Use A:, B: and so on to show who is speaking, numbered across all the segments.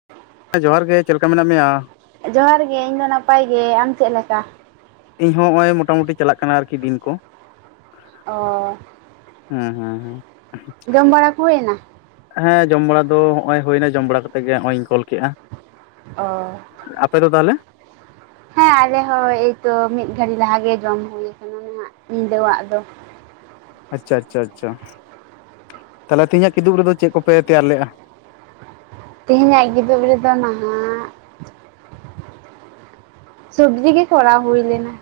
A: [unintelligible]
B: ᱦᱮᱸ ᱡᱚᱦᱟᱨ ᱜᱮ ᱪᱮᱫ ᱞᱮᱠᱟ ᱢᱮᱱᱟᱜ ᱢᱮᱭᱟ?
A: ᱡᱚᱦᱟᱨ ᱜᱮ ᱤᱧᱫᱚ ᱱᱟᱯᱟᱭ ᱜᱮ᱾ ᱟᱢ ᱪᱮᱫ ᱞᱮᱠᱟ?
B: ᱤᱧ ᱦᱚᱸ ᱱᱚᱜᱼᱚᱭ ᱢᱚᱴᱟᱢᱩᱴᱤ ᱪᱟᱞᱟᱜ ᱠᱟᱱᱟ ᱟᱨᱠᱤ ᱫᱤᱱ ᱠᱚ
A: ᱚ
B: ᱦᱩᱸ ᱦᱩᱸ ᱦᱩᱸ
A: ᱡᱚᱢ ᱵᱟᱲᱟ ᱠᱚ ᱦᱩᱭᱮᱱᱟ
B: ᱦᱮᱸ ᱡᱚᱢ ᱵᱟᱲᱟ ᱫᱚ ᱱᱚᱜᱼᱚᱭ ᱦᱩᱭᱱᱟ ᱡᱚᱢ ᱵᱟᱲᱟ ᱠᱟᱛᱮᱜ ᱜᱮ ᱱᱚᱜᱼᱚᱭ ᱤᱧ ᱠᱚᱞ ᱠᱮᱫᱟ
A: ᱚ
B: ᱟᱯᱮ ᱫᱚ ᱛᱟᱦᱚᱞᱮ?
A: ᱦᱮᱸ ᱟᱞᱮ ᱦᱚᱸ ᱮᱭᱛᱚ ᱢᱤᱫ ᱜᱷᱲᱤ ᱞᱟᱦᱟ ᱜᱮ ᱡᱚᱢ ᱦᱩᱭ ᱠᱟᱱᱟ ᱱᱟᱦᱟᱜ ᱧᱤᱫᱟᱹᱣᱟᱜ ᱫᱚ᱾
B: ᱟᱪᱪᱷᱟ ᱟᱪᱪᱷᱟ ᱟᱪᱪᱷᱟ᱾ ᱛᱟᱦᱚᱞᱮ ᱛᱮᱦᱤᱧᱟᱜ ᱠᱤᱫᱩᱵ ᱨᱮᱫᱚ ᱪᱮᱫ ᱠᱚᱯᱮ ᱛᱮᱭᱟᱨ ᱞᱮᱫᱼᱟ?
A: ᱛᱮᱦᱮᱧᱟᱜ ᱠᱤᱫᱩᱵ ᱨᱮᱫᱚ ᱱᱟᱦᱟᱜ ᱥᱚᱵᱽᱡᱤ ᱜᱮ ᱠᱷᱚᱨᱟᱣ ᱦᱩᱭ ᱞᱮᱱᱟ᱾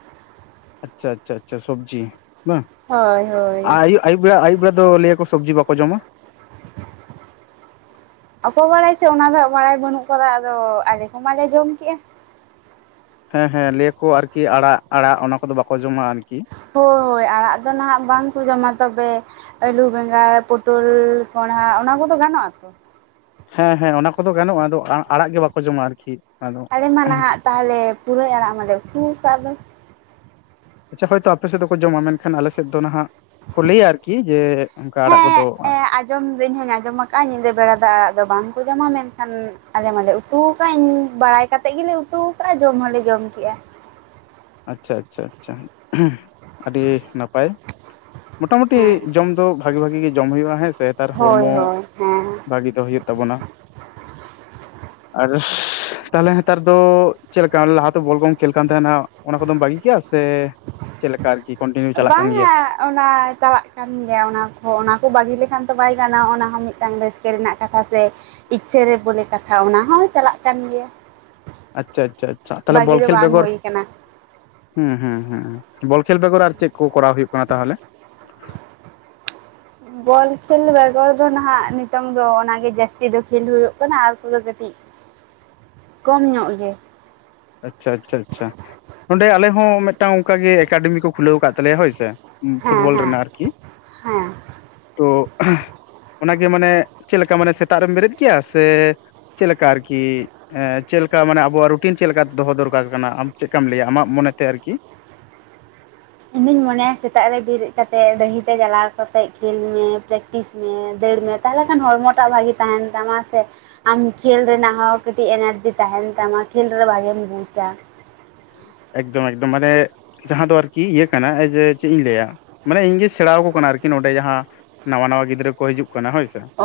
B: ᱟᱪᱪᱷᱟ ᱟᱪᱪᱷᱟ ᱟᱪᱪᱷᱟ ᱥᱚᱵᱡᱤ ᱵᱟᱝ
A: ᱦᱳᱭ ᱦᱳᱭ
B: ᱟᱭᱩᱵ ᱵᱮᱲᱟ ᱟᱭᱩᱵ ᱵᱮᱲᱟ ᱫᱚ ᱞᱟᱹᱭᱟᱠᱚ ᱥᱚᱵᱡᱤ ᱵᱟᱠᱚ ᱡᱚᱢᱟ
A: ᱚᱠᱚᱭ ᱵᱟᱲᱟᱭ ᱥᱮ ᱚᱱᱟ ᱫᱚ ᱵᱟᱲᱟᱭ ᱵᱟᱹᱱᱩᱜ ᱠᱟᱫᱟ ᱟᱫᱚ ᱟᱞᱮ ᱠᱚ ᱢᱟᱞᱮ ᱡᱚᱢ ᱠᱮᱜᱼᱟ
B: ᱦᱮᱸ ᱦᱮᱸ ᱞᱟᱹᱭ ᱟᱠᱚ ᱟᱨᱠᱤ ᱟᱲᱟᱜ ᱟᱲᱟᱜ ᱚᱱᱟ ᱠᱚᱫᱚ ᱵᱟᱠᱚ ᱡᱚᱢᱟ ᱟᱨᱠᱤ
A: ᱦᱳᱭ ᱦᱳᱭ ᱟᱲᱟᱜ ᱫᱚ ᱱᱟᱦᱟᱜ ᱵᱟᱝᱠᱚ ᱡᱚᱢᱟ ᱛᱚᱵᱮ ᱟᱹᱞᱩ ᱵᱮᱸᱜᱟᱲ ᱯᱚᱴᱚᱞ ᱠᱚᱲᱦᱟ ᱚᱱᱟ ᱠᱚᱫᱚ ᱜᱟᱱᱚᱜ-ᱟ ᱛᱚ
B: ᱦᱮᱸ ᱦᱮᱸ ᱚᱱᱟ ᱠᱚᱫᱚ ᱜᱟᱱᱚᱜᱼᱟ ᱟᱫᱚ ᱟᱲᱟᱜ ᱜᱮ ᱵᱟᱠᱚ ᱡᱚᱢᱟ ᱟᱨᱠᱤ ᱟᱫᱚ
A: ᱟᱞᱮ ᱢᱟ ᱱᱟᱦᱟᱜ ᱛᱟᱦᱚᱞᱮ ᱯᱩᱨᱟᱹᱭ ᱟᱲᱟᱜ ᱢᱟᱞᱮ ᱩᱛᱩ ᱠᱟᱫ ᱫᱚ᱾
B: ᱟᱪᱪᱷᱟ ᱦᱳᱭᱛᱚ ᱟᱯᱮ ᱥᱮᱫ ᱫᱚ ᱠᱚ ᱡᱚᱢᱟ ᱢᱮᱱᱠᱷᱟᱱ ᱟᱞᱮ ᱥᱮᱫ ᱫᱚ ᱱᱟᱦᱟᱜ ᱠᱚ ᱞᱟᱹᱭᱟ ᱟᱨᱠᱤ ᱡᱮ ᱚᱱᱠᱟ ᱟᱲᱟᱜ ᱠᱚ ᱫᱚ
A: ᱦᱮᱸ ᱮᱸ ᱟᱸᱡᱚᱢ ᱫᱚ ᱤᱧ ᱦᱟᱧ ᱟᱸᱡᱚᱢ ᱟᱠᱟᱜᱼᱟ ᱧᱤᱫᱟᱹ ᱵᱮᱲᱟ ᱫᱚ ᱟᱲᱟᱜ ᱫᱚ ᱵᱟᱝᱠᱚ ᱡᱚᱢᱟ ᱢᱮᱱᱠᱷᱟᱱ ᱟᱞᱮ ᱢᱟᱞᱮ ᱩᱛᱩ ᱠᱟᱫ ᱤᱧ ᱵᱟᱲᱟᱭ ᱠᱟᱛᱮᱫ ᱜᱮᱞᱮ ᱩᱛᱩ ᱠᱟᱜᱼᱟ ᱡᱚᱢ ᱦᱚᱸᱞᱮ ᱡᱚᱢ ᱠᱮᱜᱼᱟ
B: ᱟᱪᱪᱷᱟ ᱟᱪᱪᱷᱟ ᱟᱪᱪᱷᱟ᱾ ᱟᱰᱤ ᱱᱟᱯᱟᱭ ᱢᱚᱴᱟᱢᱩᱴᱤ
A: ᱦᱮᱸ
B: ᱡᱚᱢ ᱫᱚ ᱵᱷᱟᱹᱜᱤ ᱵᱷᱟᱜᱤ ᱜᱮ ᱡᱚᱢ ᱦᱩᱭᱩᱜᱼᱟ ᱦᱮᱸ ᱥᱮ ᱱᱮᱛᱟᱨ
A: ᱦᱳᱭ
B: ᱦᱚᱲᱢᱚ
A: ᱦᱳᱭ ᱦᱮᱸ
B: ᱵᱷᱟᱹᱜᱤ ᱫᱚᱦᱚᱭ ᱦᱩᱭᱩᱜ ᱛᱟᱵᱚᱱᱟ᱾ ᱟᱨ ᱛᱟᱦᱚᱞᱮ ᱦᱮᱛᱟᱨ ᱫᱚ ᱪᱮᱫ ᱞᱮᱠᱟ ᱞᱟᱦᱟᱛᱮ ᱵᱚᱞ ᱠᱚᱢ ᱠᱷᱮᱞ ᱠᱟᱱ ᱛᱟᱦᱮᱱᱟ ᱚᱱᱟ ᱠᱚᱫᱚᱢ ᱵᱟᱜᱤ ᱠᱮᱜ-ᱟ ᱥᱮ ᱪᱮᱫ ᱞᱮᱠᱟ ᱟᱨᱠᱤ ᱠᱚᱱᱴᱤᱱᱤᱭᱩ ᱪᱟᱞᱟᱜ ᱠᱟᱱ ᱜᱮᱭᱟ?
A: ᱵᱟᱝᱟ ᱚᱱᱟ ᱪᱟᱞᱟᱜ ᱠᱟᱱ ᱜᱮᱭᱟ, ᱚᱱᱟ ᱠᱚ ᱚᱱᱟ ᱠᱚ ᱵᱟᱜᱤ ᱞᱮᱠᱷᱟᱱ ᱫᱚ ᱵᱟᱭ ᱜᱟᱱᱚᱜᱼᱟ ᱚᱱᱟ ᱦᱚᱸ ᱢᱤᱫᱴᱟᱝ ᱨᱟᱹᱥ ᱠᱮ ᱨᱮᱱᱟᱜ ᱠᱟᱛᱷᱟ ᱥᱮ ᱤᱪᱪᱷᱟᱹ ᱨᱮ ᱵᱚᱞᱮ ᱠᱟᱛᱷᱟ ᱚᱱᱟ ᱦᱚᱸ ᱪᱟᱞᱟᱜ ᱠᱟᱱ ᱜᱮᱭᱟ᱾
B: ᱟᱪᱪᱷᱟ ᱟᱪᱪᱷᱟ ᱟᱪᱪᱷᱟ᱾ ᱛᱟᱦᱚᱞᱮ
A: ᱵᱟᱹᱜᱤ
B: ᱵᱚᱞ
A: ᱫᱚ
B: ᱠᱷᱮᱞ
A: ᱵᱟᱝ
B: ᱵᱮᱜᱚᱨ
A: ᱦᱩᱭ ᱠᱟᱱᱟ
B: ᱦᱩᱸ ᱦᱩᱸ ᱦᱩᱸ᱾ᱵᱚᱞ ᱠᱷᱮᱞ ᱵᱮᱜᱚᱨ ᱟᱨ ᱪᱮᱫ ᱠᱚ ᱠᱚᱨᱟᱣ ᱦᱩᱭᱩᱜ ᱠᱟᱱᱟ ᱛᱟᱦᱚᱞᱮ? [inaudible]
A: ᱵᱚᱞ ᱠᱷᱮᱞ ᱵᱮᱜᱚᱨ ᱫᱚ ᱱᱟᱦᱟᱜ ᱱᱤᱛᱚᱝ ᱫᱚ ᱚᱱᱟᱜᱮ ᱡᱟᱹᱥᱛᱤ ᱫᱚ ᱠᱷᱮᱞ ᱦᱩᱭᱩᱜ ᱠᱟᱱᱟ ᱟᱨ ᱠᱚᱫᱚ ᱠᱟᱹᱴᱤᱡ
B: [inaudible]
A: ᱠᱚᱢ ᱧᱚᱜ ᱜᱮ
B: ᱟᱪᱪᱷᱟ ᱟᱪᱪᱷᱟ ᱟᱪᱪᱷᱟ᱾ ᱱᱚᱰᱮ ᱟᱞᱮ ᱦᱚᱸ ᱢᱤᱫᱴᱟᱝ ᱚᱱᱠᱟᱜᱮ ᱮᱠᱟᱰᱮᱢᱤ ᱠᱚ ᱠᱷᱩᱞᱟᱹᱣ ᱠᱟᱫ ᱛᱟᱞᱮᱭᱟ ᱦᱳᱭ ᱥᱮ᱾
A: ᱦᱮᱸ
B: ᱯᱷᱩᱴᱵᱚᱞ
A: ᱦᱮᱸ
B: ᱨᱮᱱᱟᱜ ᱟᱨᱠᱤ
A: ᱦᱮᱸ
B: ᱛᱚ ᱚᱱᱟᱜᱮ ᱢᱟᱱᱮ ᱪᱮᱫ ᱞᱮᱠᱟ ᱢᱟᱱᱮ ᱥᱮᱛᱟᱜ ᱨᱮᱢ ᱵᱮᱨᱮᱫ ᱜᱮᱭᱟ ᱥᱮ ᱪᱮᱫ ᱞᱮᱠᱟ ᱟᱨᱠᱤ ᱪᱮᱫ ᱞᱮᱠᱟ ᱢᱟᱱᱮ ᱟᱵᱚᱣᱟᱜ ᱨᱩᱴᱤᱱ ᱪᱮᱫ ᱞᱮᱠᱟ ᱛᱮ ᱫᱚᱦᱚ ᱫᱚᱨᱠᱟᱨ ᱠᱟᱱᱟ ᱟᱢ ᱪᱮᱫ ᱞᱮᱠᱟᱢ ᱞᱟᱹᱭᱟ ᱟᱢᱟᱜ ᱢᱚᱱᱮ ᱛᱮ ᱟᱨᱠᱤ
A: ᱤᱧ ᱫᱩᱧ ᱢᱚᱱᱮᱭᱟ ᱥᱮᱛᱟᱜ ᱨᱮ ᱵᱮᱨᱮᱫ ᱠᱟᱛᱮ ᱰᱟᱹᱦᱤ ᱛᱮ ᱪᱟᱞᱟᱣ ᱠᱟᱛᱮᱫ ᱠᱷᱮᱞ ᱢᱮ ᱯᱨᱮ ᱯᱮᱠᱴᱤᱥ ᱢᱮ ᱫᱟᱹᱲ ᱢᱮ ᱛᱟᱦᱚᱞᱮ ᱠᱷᱟᱱ ᱦᱚᱲᱢᱚ ᱴᱟᱜ ᱵᱷᱟᱜᱤ ᱛᱟᱦᱮᱱ ᱛᱟᱢᱟ ᱥᱮ ᱟᱢ ᱠᱷᱮᱞ ᱨᱮᱱᱟᱜ ᱦᱚᱸ ᱠᱟᱹᱴᱤᱡ ᱮᱱᱟᱨᱡᱤ ᱛᱟᱦᱮᱱ ᱛᱟᱢᱟ ᱠᱷᱮᱞ ᱨᱮᱦᱚᱸ ᱵᱷᱟᱜᱤᱢ ᱵᱩᱡᱟ
B: ᱮᱠᱫᱚᱢ ᱮᱠᱫᱚᱢ ᱢᱟᱱᱮ ᱡᱟᱦᱟᱸ ᱫᱚ ᱟᱨᱠᱤ ᱤᱭᱟᱹ ᱠᱟᱱᱟ ᱡᱮ ᱪᱮᱫ ᱤᱧ ᱞᱟᱹᱭᱟ ᱢᱟᱱᱮ ᱤᱧᱜᱮ ᱥᱮᱬᱟ ᱟᱠᱚ ᱠᱟᱱᱟ ᱟᱨᱠᱤ ᱱᱚᱰᱮ ᱡᱟᱦᱟᱸ ᱱᱟᱣᱟ ᱱᱟᱣᱟ ᱜᱤᱫᱽᱨᱟᱹ ᱠᱚ ᱦᱤᱡᱩᱜ ᱠᱟᱱᱟ ᱦᱳᱭ ᱥᱮ
A: ᱚ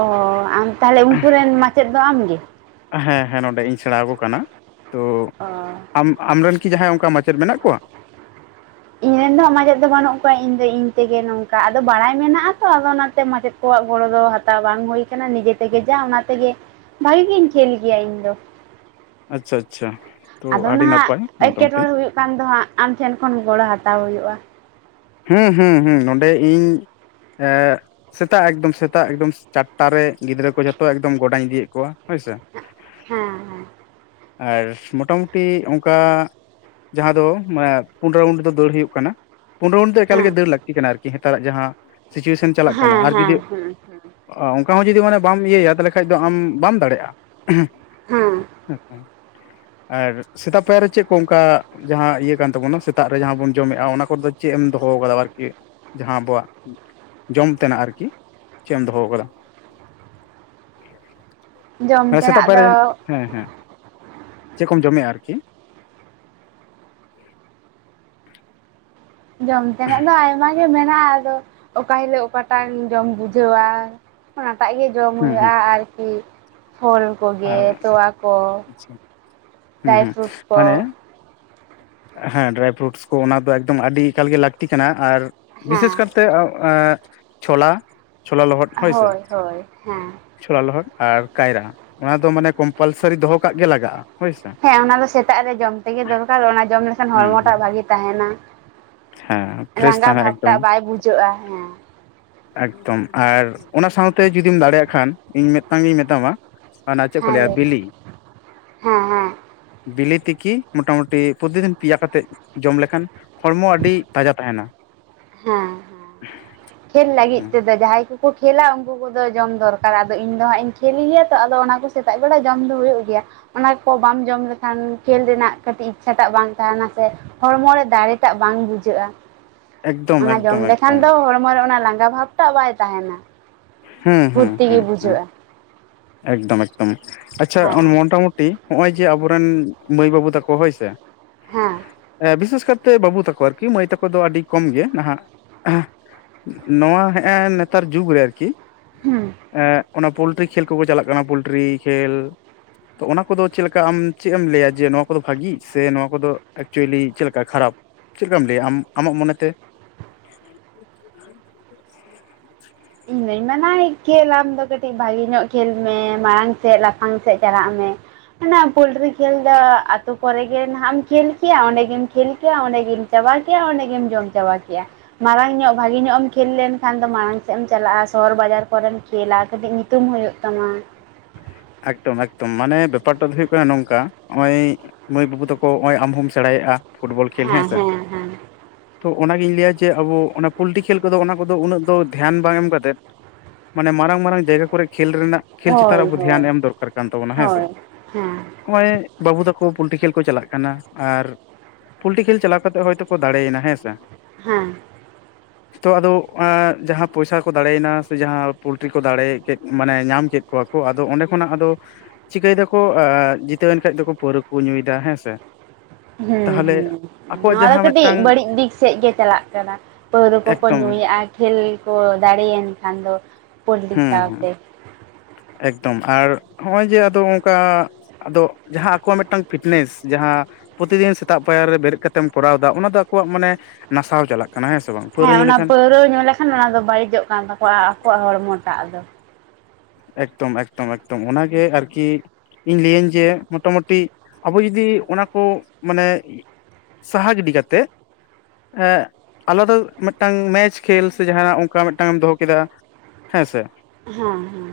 A: ᱟᱢ ᱛᱟᱦᱚᱞᱮ ᱩᱱᱠᱩ ᱨᱮᱱ ᱢᱟᱪᱮᱫ ᱫᱚ ᱟᱢᱜᱮ
B: ᱦᱮᱸ ᱦᱮᱸ ᱱᱚᱸᱰᱮ ᱤᱧ ᱥᱮᱬᱟ ᱟᱠᱚ ᱠᱟᱱᱟ ᱛᱚ
A: ᱚ
B: ᱟᱢ ᱟᱢᱨᱮᱱ ᱠᱤ ᱡᱟᱦᱟᱸᱭ ᱚᱱᱠᱟ ᱢᱟᱪᱮᱫ ᱢᱮᱱᱟᱜ ᱠᱚᱣᱟ?
A: ᱤᱧᱨᱮᱱ ᱫᱚ ᱢᱟᱪᱮᱫ ᱫᱚ ᱵᱟᱱᱩᱜ ᱠᱚᱣᱟ ᱤᱧ ᱫᱚ ᱤᱧ ᱛᱮᱜᱮ ᱱᱚᱝᱠᱟ ᱟᱫᱚ ᱵᱟᱲᱟᱭ ᱢᱮᱱᱟᱜ ᱛᱚ ᱟᱫᱚ ᱚᱱᱟᱛᱮ ᱢᱟᱪᱮᱫ ᱟᱠᱚᱣᱟᱜ ᱜᱚᱲᱚ ᱫᱚ ᱦᱟᱛᱟᱣ ᱵᱟᱝ ᱦᱩᱭ ᱠᱟᱱᱟ ᱱᱤᱡᱮ ᱛᱮᱜᱮ ᱡᱟ ᱚᱱᱟ ᱛᱮᱜᱮ ᱵᱷᱟᱜᱤ ᱜᱤᱧ ᱠᱷᱮᱞ ᱜᱮᱭᱟ ᱤᱧ ᱫᱚ᱾
B: ᱟᱪᱪᱷᱟ ᱟᱪᱪᱷᱟ ᱛᱚ
A: ᱟᱫᱚ
B: ᱟᱹᱰᱤ
A: ᱱᱟᱦᱟᱜ
B: ᱱᱟᱯᱟᱭ ᱢᱚᱴᱟᱢᱩᱴᱤ
A: ᱮᱴᱠᱮᱴᱚᱬᱮ ᱦᱩᱭᱩᱜ ᱠᱟᱱ ᱫᱚ ᱦᱟᱸᱜ ᱟᱢ ᱴᱷᱮᱱ ᱠᱷᱚᱱ ᱜᱚᱲᱚ ᱦᱟᱛᱟᱣ ᱦᱩᱭᱩᱜ-ᱟ
B: ᱦᱩᱸ ᱦᱩᱸ ᱦᱩᱸ ᱱᱚᱸᱰᱮ ᱤᱧ ᱮ ᱥᱮᱛᱟᱜ ᱮᱠᱫᱚᱢ ᱥᱮᱛᱟᱜ ᱮᱠᱫᱚᱢ ᱪᱟᱴᱴᱟ ᱨᱮ ᱜᱤᱫᱽᱨᱟᱹ ᱠᱚ ᱡᱷᱚᱛᱚ ᱮᱠᱫᱚᱢ ᱜᱚᱰᱟᱧ ᱤᱫᱤᱭᱮᱫ ᱠᱚᱣᱟ ᱦᱳᱭ ᱥᱮ
A: ᱦᱮᱸ ᱦᱮᱸ
B: ᱟᱨ ᱢᱚᱴᱟᱢᱩᱴᱤ ᱚᱱᱠᱟ ᱡᱟᱦᱟᱸ ᱫᱚ ᱢᱟᱱᱮ ᱯᱩᱱ ᱨᱟᱣᱩᱱᱰ ᱨᱮᱫᱚ ᱫᱟᱹᱲ ᱦᱩᱭᱩᱜ ᱠᱟᱱᱟ ᱯᱳᱱ ᱨᱟᱣᱩᱱᱰ ᱫᱚ ᱮᱠᱟᱞ ᱜᱮ
A: ᱦᱮᱸ
B: ᱫᱟᱹᱲ ᱞᱟᱹᱠᱛᱤ ᱠᱟᱱᱟ ᱟᱨᱠᱤ ᱱᱮᱛᱟᱨᱟᱜ ᱡᱟᱦᱟᱸ ᱥᱤᱪᱩᱭᱮᱥᱚᱱ ᱪᱟᱞᱟᱜ ᱠᱟᱱᱟ
A: ᱦᱮᱸ
B: ᱟᱨ ᱡᱩᱫᱤ
A: ᱦᱮᱸ ᱦᱮᱸ
B: ᱚ ᱚᱱᱠᱟ ᱦᱚᱸ ᱡᱩᱫᱤ ᱢᱟᱱᱮ ᱵᱟᱢ ᱤᱭᱟᱹᱭᱟ ᱛᱟᱦᱚᱞᱮ ᱠᱷᱟᱱ ᱫᱚ ᱟᱢ ᱵᱟᱢ ᱫᱟᱲᱮᱜ-ᱟ
A: ᱦᱮᱸ
B: ᱟᱨ ᱥᱮᱛᱟᱜ ᱯᱟᱭᱟᱨ ᱨᱮ ᱪᱮᱫ ᱠᱚ ᱚᱱᱠᱟ ᱡᱟᱦᱟᱸ ᱤᱭᱟᱹ ᱠᱟᱱ ᱛᱟᱵᱚᱱᱟ ᱥᱮᱛᱟᱜ ᱨᱮ ᱡᱟᱦᱟᱸ ᱵᱚᱱ ᱡᱚᱢᱮᱫ-ᱟ ᱚᱱᱟ ᱠᱚᱨᱮ ᱫᱚ ᱪᱮᱫ ᱮᱢ ᱫᱚᱦᱚ ᱟᱠᱟᱫᱟ ᱟᱨᱠᱤ ᱡᱟᱦᱟᱸ ᱟᱵᱚᱣᱟᱜ ᱡᱚᱢ ᱛᱮᱱᱟᱜ ᱟᱨᱠᱤ ᱪᱮᱫ ᱮᱢ ᱫᱚᱦᱚᱣᱟᱠᱟᱫᱟ
A: ᱡᱚᱢ
B: ᱦᱮᱸ ᱥᱮᱛᱟᱜ
A: ᱛᱮᱱᱟᱜ
B: ᱯᱟᱭᱟᱨᱮ
A: ᱫᱚ
B: ᱦᱮᱸ ᱦᱮᱸ ᱪᱮᱫ ᱠᱚᱢ ᱡᱚᱢᱮᱜ-ᱟ ᱟᱨᱠᱤ
A: ᱡᱚᱢ ᱛᱮᱱᱟᱜ ᱫᱚ ᱟᱭᱢᱟ ᱢᱮᱱᱟᱜ-ᱟ ᱟᱫᱚ ᱚᱠᱟ ᱦᱤᱞᱳᱜ ᱚᱠᱟᱴᱟᱜ ᱡᱚᱢ ᱵᱩᱡᱷᱟᱹᱣᱟ ᱚᱱᱟᱴᱟᱜ ᱜᱮ ᱡᱚᱢ
B: ᱦᱩᱸ ᱦᱩᱸ
A: ᱦᱩᱭᱩᱜ-ᱟ ᱟᱨᱠᱤ ᱯᱷᱚᱞ ᱠᱚᱜᱮ
B: ᱟᱨ
A: ᱛᱚᱣᱟ ᱠᱚ
B: ᱟᱪᱪᱷᱟ ᱦᱩᱸ
A: ᱰᱨᱟᱭ
B: ᱦᱩᱸ
A: ᱯᱷᱨᱩᱴᱥ ᱠᱚ
B: ᱢᱟᱱᱮ ᱦᱮᱸ ᱰᱨᱟᱭ ᱯᱷᱨᱩᱴᱥ ᱠᱚ ᱚᱱᱟ ᱫᱚ ᱮᱠᱫᱚᱢ ᱟᱹᱰᱤ ᱮᱠᱟᱞᱜᱮ ᱞᱟᱹᱠᱛᱤ ᱠᱟᱱᱟ ᱟᱨ ᱵᱤᱥᱮᱥ
A: ᱦᱮᱸ
B: ᱠᱟᱨᱛᱮ ᱛᱮ ᱪᱷᱳᱞᱟ ᱪᱷᱳᱞᱟ ᱞᱚᱦᱚᱫ ᱦᱳᱭ ᱥᱮ
A: ᱦᱳᱭ ᱦᱮᱸ
B: ᱪᱷᱳᱞᱟ ᱞᱚᱦᱚᱫ ᱟᱨ ᱠᱟᱭᱨᱟ ᱚᱱᱟ ᱫᱚ ᱢᱟᱱᱮ ᱠᱚᱢᱯᱟᱞᱥᱟᱨᱤ ᱫᱚᱦᱚ ᱠᱟᱜ ᱜᱮ ᱞᱟᱜᱟᱜ-ᱟ ᱦᱳᱭ ᱥᱮ
A: ᱦᱮᱸ ᱚᱱᱟ ᱫᱚ ᱥᱮᱛᱟᱜ ᱨᱮ ᱡᱚᱢ ᱛᱮᱜᱮ ᱫᱚᱨᱠᱟᱨ ᱚᱱᱟ ᱡᱚᱢ ᱞᱮᱠᱷᱟᱱ
B: ᱦᱩᱸ ᱦᱩᱸ
A: ᱦᱚᱲᱢᱚᱴᱟᱜ ᱵᱷᱟᱹᱜᱤ ᱛᱟᱦᱮᱸᱱᱟ
B: ᱦᱮᱸ ᱯᱷᱨᱮᱥ
A: ᱞᱟᱸᱜᱟ
B: ᱛᱟᱦᱮᱱᱟ ᱮᱠᱫᱚᱢ
A: ᱵᱷᱟᱵᱽᱴᱟᱜ ᱵᱟᱭ ᱵᱩᱡᱷᱟᱹᱜ-ᱟ ᱦᱮᱸ
B: ᱮᱠᱫᱚᱢ ᱟᱨ ᱚᱱᱟ ᱥᱟᱶᱛᱮ ᱡᱩᱫᱤᱢ ᱫᱟᱲᱮᱭᱟᱜ ᱠᱷᱟᱱ ᱤᱧ ᱢᱤᱫᱴᱟᱝ ᱜᱤᱧ ᱢᱮᱛᱟᱢᱟ ᱚᱱᱟ ᱪᱮᱫ ᱠᱚ
A: ᱦᱮᱸ
B: ᱞᱮᱭᱟ
A: ᱞᱟᱹᱭ
B: ᱵᱤᱞᱤ
A: ᱦᱮᱸ ᱦᱮᱸ
B: ᱵᱤᱞᱮ ᱛᱤᱠᱤ ᱢᱚᱴᱟᱢᱩᱴᱤ ᱯᱨᱚᱛᱤᱫᱤᱱ ᱯᱮᱭᱟ ᱠᱟᱛᱮᱫ ᱡᱚᱢ ᱞᱮᱠᱷᱟᱱ ᱦᱚᱲᱢᱚ ᱟᱹᱰᱤ ᱛᱟᱡᱟ ᱛᱟᱦᱮᱸᱱᱟ
A: ᱦᱮᱸ ᱠᱷᱮᱞ ᱞᱟᱹᱜᱤᱫ
B: ᱦᱩᱸ
A: ᱛᱮᱫᱚ ᱡᱟᱦᱟᱸᱭ ᱠᱚ ᱠᱚ ᱠᱷᱮᱞᱟ ᱩᱱᱠᱩ ᱠᱚᱫᱚ ᱡᱚᱢ ᱫᱚᱨᱠᱟᱨ ᱟᱫᱚ ᱤᱧ ᱫᱚ ᱦᱟᱸᱜ ᱤᱧ ᱠᱷᱮᱞ ᱜᱮᱭᱟ ᱛᱚ ᱟᱫᱚ ᱚᱱᱟ ᱠᱚ ᱥᱮᱛᱟᱜ ᱵᱮᱲᱟ ᱡᱚᱢ ᱫᱚ ᱦᱩᱭᱩᱜ ᱜᱮᱭᱟ ᱚᱱᱟ ᱠᱚ ᱵᱟᱢ ᱡᱚᱢ ᱞᱮᱠᱷᱟᱱ ᱠᱷᱮᱞ ᱨᱮᱱᱟᱜ ᱠᱟᱹᱴᱤᱡ ᱤᱪᱪᱷᱟᱴᱟᱜ ᱵᱟᱝ ᱛᱟᱦᱮᱸᱱᱟ ᱥᱮ ᱦᱚᱲᱢᱚ ᱨᱮ ᱫᱟᱲᱮᱴᱟᱜ ᱵᱟᱝ ᱵᱩᱡᱷᱟᱹᱜ-ᱟ
B: ᱮᱠᱫᱚᱢ
A: ᱚᱱᱟ ᱡᱚᱢ
B: ᱮᱠᱫᱚᱢ
A: ᱞᱮᱠᱷᱟᱱ
B: ᱮᱠᱫᱚᱢ
A: ᱫᱚ ᱦᱚᱲᱢᱚ ᱨᱮ ᱚᱱᱟ ᱞᱟᱸᱜᱟ ᱵᱷᱟᱵᱴᱟᱜ ᱵᱟᱭ ᱛᱟᱦᱮᱸᱱᱟ
B: ᱦᱮᱸ ᱦᱮᱸ
A: ᱯᱷᱩᱨᱛᱤ ᱜᱮ
B: ᱦᱮᱸ ᱦᱮᱸ
A: ᱵᱩᱡᱷᱟᱹᱜ-ᱟ
B: ᱮᱠᱫᱚᱢ ᱮᱠᱫᱚᱢ ᱟᱪᱪᱷᱟ
A: ᱦᱮᱸ
B: ᱢᱚᱴᱟᱢᱩᱴᱤ ᱱᱚᱜᱼᱚᱭ ᱡᱮ ᱟᱵᱚᱨᱮᱱ ᱢᱟᱹᱭ ᱵᱟᱹᱵᱩ ᱛᱟᱠᱚ ᱦᱳᱭ ᱥᱮ
A: ᱦᱮᱸ
B: ᱵᱤᱥᱮᱥ ᱠᱟᱭᱛᱮ ᱵᱟᱹᱵᱩ ᱛᱟᱠᱚ ᱟᱨᱠᱤ ᱢᱟᱹᱭ ᱛᱟᱠᱚ ᱫᱚ ᱟᱹᱰᱤ ᱠᱚᱢ ᱜᱮ ᱱᱟᱦᱟᱜ ᱱᱚᱣᱟ ᱦᱮᱜᱼᱮ ᱱᱮᱛᱟᱨ ᱡᱩᱜᱽ ᱨᱮ ᱟᱨᱠᱤ
A: ᱦᱩᱸ
B: ᱚᱱᱟ ᱯᱚᱞᱴᱨᱤ ᱠᱷᱮᱞ ᱠᱚᱜᱮ ᱪᱟᱞᱟᱜ ᱠᱟᱱᱟ ᱯᱚᱞᱴᱨᱤ ᱠᱷᱮᱞ ᱛᱚ ᱚᱱᱟ ᱠᱚᱫᱚ ᱪᱮᱫ ᱞᱮᱠᱟ ᱟᱢ ᱪᱮᱫ ᱮᱢ ᱞᱟᱹᱭᱟ ᱡᱮ ᱱᱚᱣᱟ ᱠᱚᱫᱚ ᱵᱷᱟᱜᱤ ᱥᱮ ᱱᱚᱣᱟ ᱠᱚᱫᱚ ᱮᱠᱪᱩᱭᱮᱞᱤ ᱪᱮᱫ ᱞᱮᱠᱟ ᱠᱷᱟᱨᱟᱯ ᱪᱮᱫ ᱞᱮᱠᱟᱢ ᱞᱟᱹᱭᱟ ᱟᱢ ᱟᱢᱟᱜ ᱢᱚᱱᱮ ᱛᱮ
A: ᱤᱧ ᱫᱩᱧ ᱢᱮᱱᱟ ᱠᱷᱮᱞ ᱟᱢ ᱫᱚ ᱠᱟᱹᱴᱤᱡ ᱵᱷᱟᱞᱮ ᱧᱚᱜ ᱠᱷᱮᱞ ᱢᱮ ᱢᱟᱲᱟᱝ ᱥᱮᱫ ᱞᱟᱯᱷᱟᱝ ᱥᱮᱫ ᱪᱟᱞᱟᱜ ᱢᱮ᱾ ᱯᱚᱞᱴᱨᱤ ᱠᱷᱮᱞ ᱫᱚ ᱟᱛᱳ ᱠᱚᱨᱮ ᱜᱮ ᱱᱟᱦᱟᱜ ᱮᱢ ᱠᱷᱮᱞ ᱠᱮᱭᱟ ᱚᱸᱰᱮ ᱜᱮᱢ ᱠᱷᱮᱞ ᱠᱮᱭᱟ ᱚᱸᱰᱮ ᱜᱮᱢ ᱪᱟᱵᱟ ᱠᱮᱜᱼᱟ ᱚᱸᱰᱮ ᱜᱮᱢ ᱡᱚᱢ ᱪᱟᱵᱟ ᱠᱮᱜᱼᱟ ᱢᱟᱲᱟᱝ ᱧᱚᱜ ᱵᱷᱟᱹᱜᱤ ᱧᱚᱜ ᱮᱢ ᱠᱷᱮᱞ ᱞᱮᱱᱠᱷᱟᱱ ᱫᱚ ᱢᱟᱲᱟᱝ ᱥᱮᱫ ᱮᱢ ᱪᱟᱞᱟᱜᱼᱟ ᱥᱚᱦᱚᱨ ᱵᱟᱡᱟᱨ ᱠᱚᱨᱮᱢ ᱠᱷᱮᱞᱟ ᱠᱟᱹᱴᱤᱡ ᱧᱩᱛᱩᱢ ᱦᱩᱭᱩᱜ ᱛᱟᱢᱟ
B: ᱮᱠᱫᱚᱢ ᱮᱠᱫᱚᱢ ᱢᱟᱱᱮ ᱵᱮᱯᱟᱨ ᱴᱟᱜ ᱫᱚ ᱦᱩᱭᱩᱜ ᱠᱟᱱᱟ ᱱᱚᱝᱠᱟ ᱱᱚᱜᱼᱚᱭ ᱢᱟᱹᱭ ᱵᱟᱹᱵᱩ ᱛᱟᱠᱚ ᱱᱚᱜᱼᱚᱭ ᱟᱢ ᱦᱚᱢ ᱥᱮᱬᱟᱭᱮᱜᱼᱟ ᱯᱷᱩᱴᱵᱚᱞ ᱠᱷᱮᱞ ᱦᱮᱸ ᱥᱮ ᱛᱚ ᱚᱱᱟᱜᱤᱧ ᱞᱟᱹᱭᱟ ᱡᱮ ᱟᱵᱚ ᱚᱱᱟ ᱯᱩᱞᱴᱤ ᱠᱷᱮᱞ ᱠᱚᱫᱚ ᱚᱱᱟ ᱠᱚᱫᱚ ᱩᱱᱟᱹᱜ ᱫᱚ ᱫᱷᱮᱭᱟᱱ ᱵᱟᱝ ᱮᱢ ᱠᱟᱛᱮᱫ ᱢᱟᱱᱮ ᱢᱟᱨᱟᱝ ᱢᱟᱨᱟᱝ ᱡᱟᱭᱜᱟ ᱠᱚᱨᱮ ᱠᱷᱮᱞ ᱨᱮᱱᱟᱜ ᱠᱷᱮᱞ ᱪᱮᱛᱟᱱ ᱨᱮ
A: ᱦᱳᱭ
B: ᱟᱵᱚ ᱫᱷᱮᱭᱟᱱ
A: ᱦᱳᱭ
B: ᱮᱢ ᱫᱚᱨᱠᱟᱨ ᱠᱟᱱ ᱛᱟᱵᱚᱱᱟ ᱦᱮᱸ ᱥᱮ
A: ᱦᱳᱭ ᱦᱮᱸ
B: ᱱᱚᱜᱼᱚᱭ ᱵᱟᱹᱵᱩ ᱛᱟᱠᱚ ᱯᱚᱞᱴᱤ ᱠᱷᱮᱞ ᱠᱚ ᱪᱟᱞᱟᱜ ᱠᱟᱱᱟ ᱟᱨ ᱯᱩᱞᱴᱤ ᱠᱷᱮᱞ ᱪᱟᱞᱟᱣ ᱠᱟᱛᱮ ᱦᱚᱭᱛᱳ ᱠᱚ ᱫᱟᱲᱮᱭᱱᱟ ᱦᱮᱸ ᱥᱮ᱾
A: ᱦᱮᱸ
B: [inaudible] ᱛᱚ ᱟᱫᱚ ᱡᱟᱦᱟᱸ ᱯᱚᱭᱥᱟ ᱠᱚ ᱫᱟᱲᱮᱭᱱᱟ ᱥᱮ ᱡᱟᱦᱟᱸ ᱯᱚᱞᱴᱨᱤ ᱠᱚ ᱫᱟᱲᱮ ᱠᱮᱫ ᱢᱟᱱᱮ ᱧᱟᱢ ᱠᱮᱫ ᱠᱚᱣᱟ ᱠᱚᱺ ᱟᱫᱚ ᱚᱸᱰᱮ ᱠᱷᱚᱱᱟᱜ ᱟᱫᱚ ᱪᱤᱠᱟᱹᱭ ᱫᱟᱠᱚ ᱡᱤᱛᱟᱹᱣᱮᱱ ᱠᱷᱟᱡ ᱫᱚᱠᱚ ᱯᱟᱹᱣᱨᱟᱹ ᱠᱚ ᱧᱩᱭᱫᱟ ᱦᱮᱸ ᱥᱮ᱾
A: ᱦᱮᱸ
B: ᱛᱟᱦᱚᱞᱮ
A: ᱦᱮᱸ
B: ᱟᱠᱚᱣᱟᱜ
A: ᱱᱚᱣᱟ ᱫᱚ
B: ᱡᱟᱦᱟᱸ
A: ᱠᱟᱹᱴᱤᱡ
B: ᱢᱤᱫᱴᱟᱝ
A: ᱵᱟᱹᱲᱤᱡ ᱫᱤᱠ ᱥᱮᱫ ᱜᱮ ᱪᱟᱞᱟᱜ ᱠᱟᱱᱟ ᱯᱟᱹᱣᱨᱟᱹ ᱠᱚᱠᱚ
B: ᱮᱠᱫᱚᱢ
A: ᱧᱩᱭᱮᱜᱼᱟ᱾ ᱠᱷᱮᱞ ᱠᱚ ᱫᱟᱲᱮᱭᱮᱱ ᱠᱷᱟᱱ ᱫᱚ ᱯᱳᱞᱴᱤ
B: ᱦᱩᱸ ᱦᱩᱸ
A: ᱥᱟᱶᱛᱮ
B: ᱮᱠᱫᱚᱢ ᱟᱨ ᱱᱚᱜᱼᱚᱭ ᱡᱮ ᱟᱫᱚ ᱚᱱᱠᱟ ᱟᱫᱚ ᱡᱟᱦᱟᱸ ᱟᱠᱚᱣᱟᱜ ᱢᱤᱫᱴᱟᱝ ᱯᱷᱤᱴᱱᱮᱥ ᱡᱟᱦᱟᱸ ᱯᱨᱚᱛᱤᱫᱤᱱ ᱥᱮᱛᱟᱜ ᱯᱟᱭᱟᱨ ᱨᱮ ᱵᱮᱨᱮᱫ ᱠᱟᱛᱮᱢ ᱠᱚᱨᱟᱣ ᱮᱫᱟ ᱚᱱᱟ ᱫᱚ ᱟᱠᱚᱣᱟᱜ ᱢᱟᱱᱮ ᱱᱟᱥᱟᱣ ᱪᱟᱞᱟᱜ ᱠᱟᱱᱟ ᱦᱮᱸ ᱥᱮ ᱵᱟᱝ ᱯᱟᱹᱣᱨᱟᱹ
A: ᱦᱮᱸ
B: ᱧᱩ
A: ᱚᱱᱟ
B: ᱞᱮᱠᱷᱟᱱ
A: ᱯᱟᱹᱣᱨᱟᱹ ᱧᱩ ᱞᱮᱠᱷᱟᱱ ᱚᱱᱟ ᱫᱚ ᱵᱟᱹᱲᱤᱡᱚᱜ ᱠᱟᱱ ᱛᱟᱠᱚᱣᱟ ᱟᱠᱚᱣᱟᱜ ᱦᱚᱲᱢᱚ ᱴᱟᱜ ᱫᱚ
B: ᱮᱠᱫᱚᱢ ᱮᱠᱫᱚᱢ ᱮᱠᱫᱚᱢ ᱚᱱᱟᱜᱮ ᱟᱨᱠᱤ, ᱤᱧ ᱞᱟᱹᱭᱟᱹᱧ ᱡᱮ ᱢᱳᱚᱴᱟᱢᱳᱴᱤ ᱟᱵᱚ ᱡᱩᱫᱤ ᱚᱱᱟ ᱠᱚ ᱢᱟᱱᱮ ᱥᱟᱦᱟ ᱜᱤᱰᱤ ᱠᱟᱛᱮ ᱟᱞᱟᱫᱟ ᱢᱮᱫᱴᱟᱝ ᱢᱮᱪ ᱠᱷᱮᱞ ᱥᱮ ᱡᱟᱦᱟᱸᱱᱟᱜ ᱚᱱᱠᱟ ᱢᱮᱫᱴᱟᱝ ᱮᱢ ᱫᱚᱦᱚ ᱠᱮᱫᱟ᱾ ᱦᱮᱸ ᱥᱮ
A: ᱦᱮᱸ ᱦᱮᱸ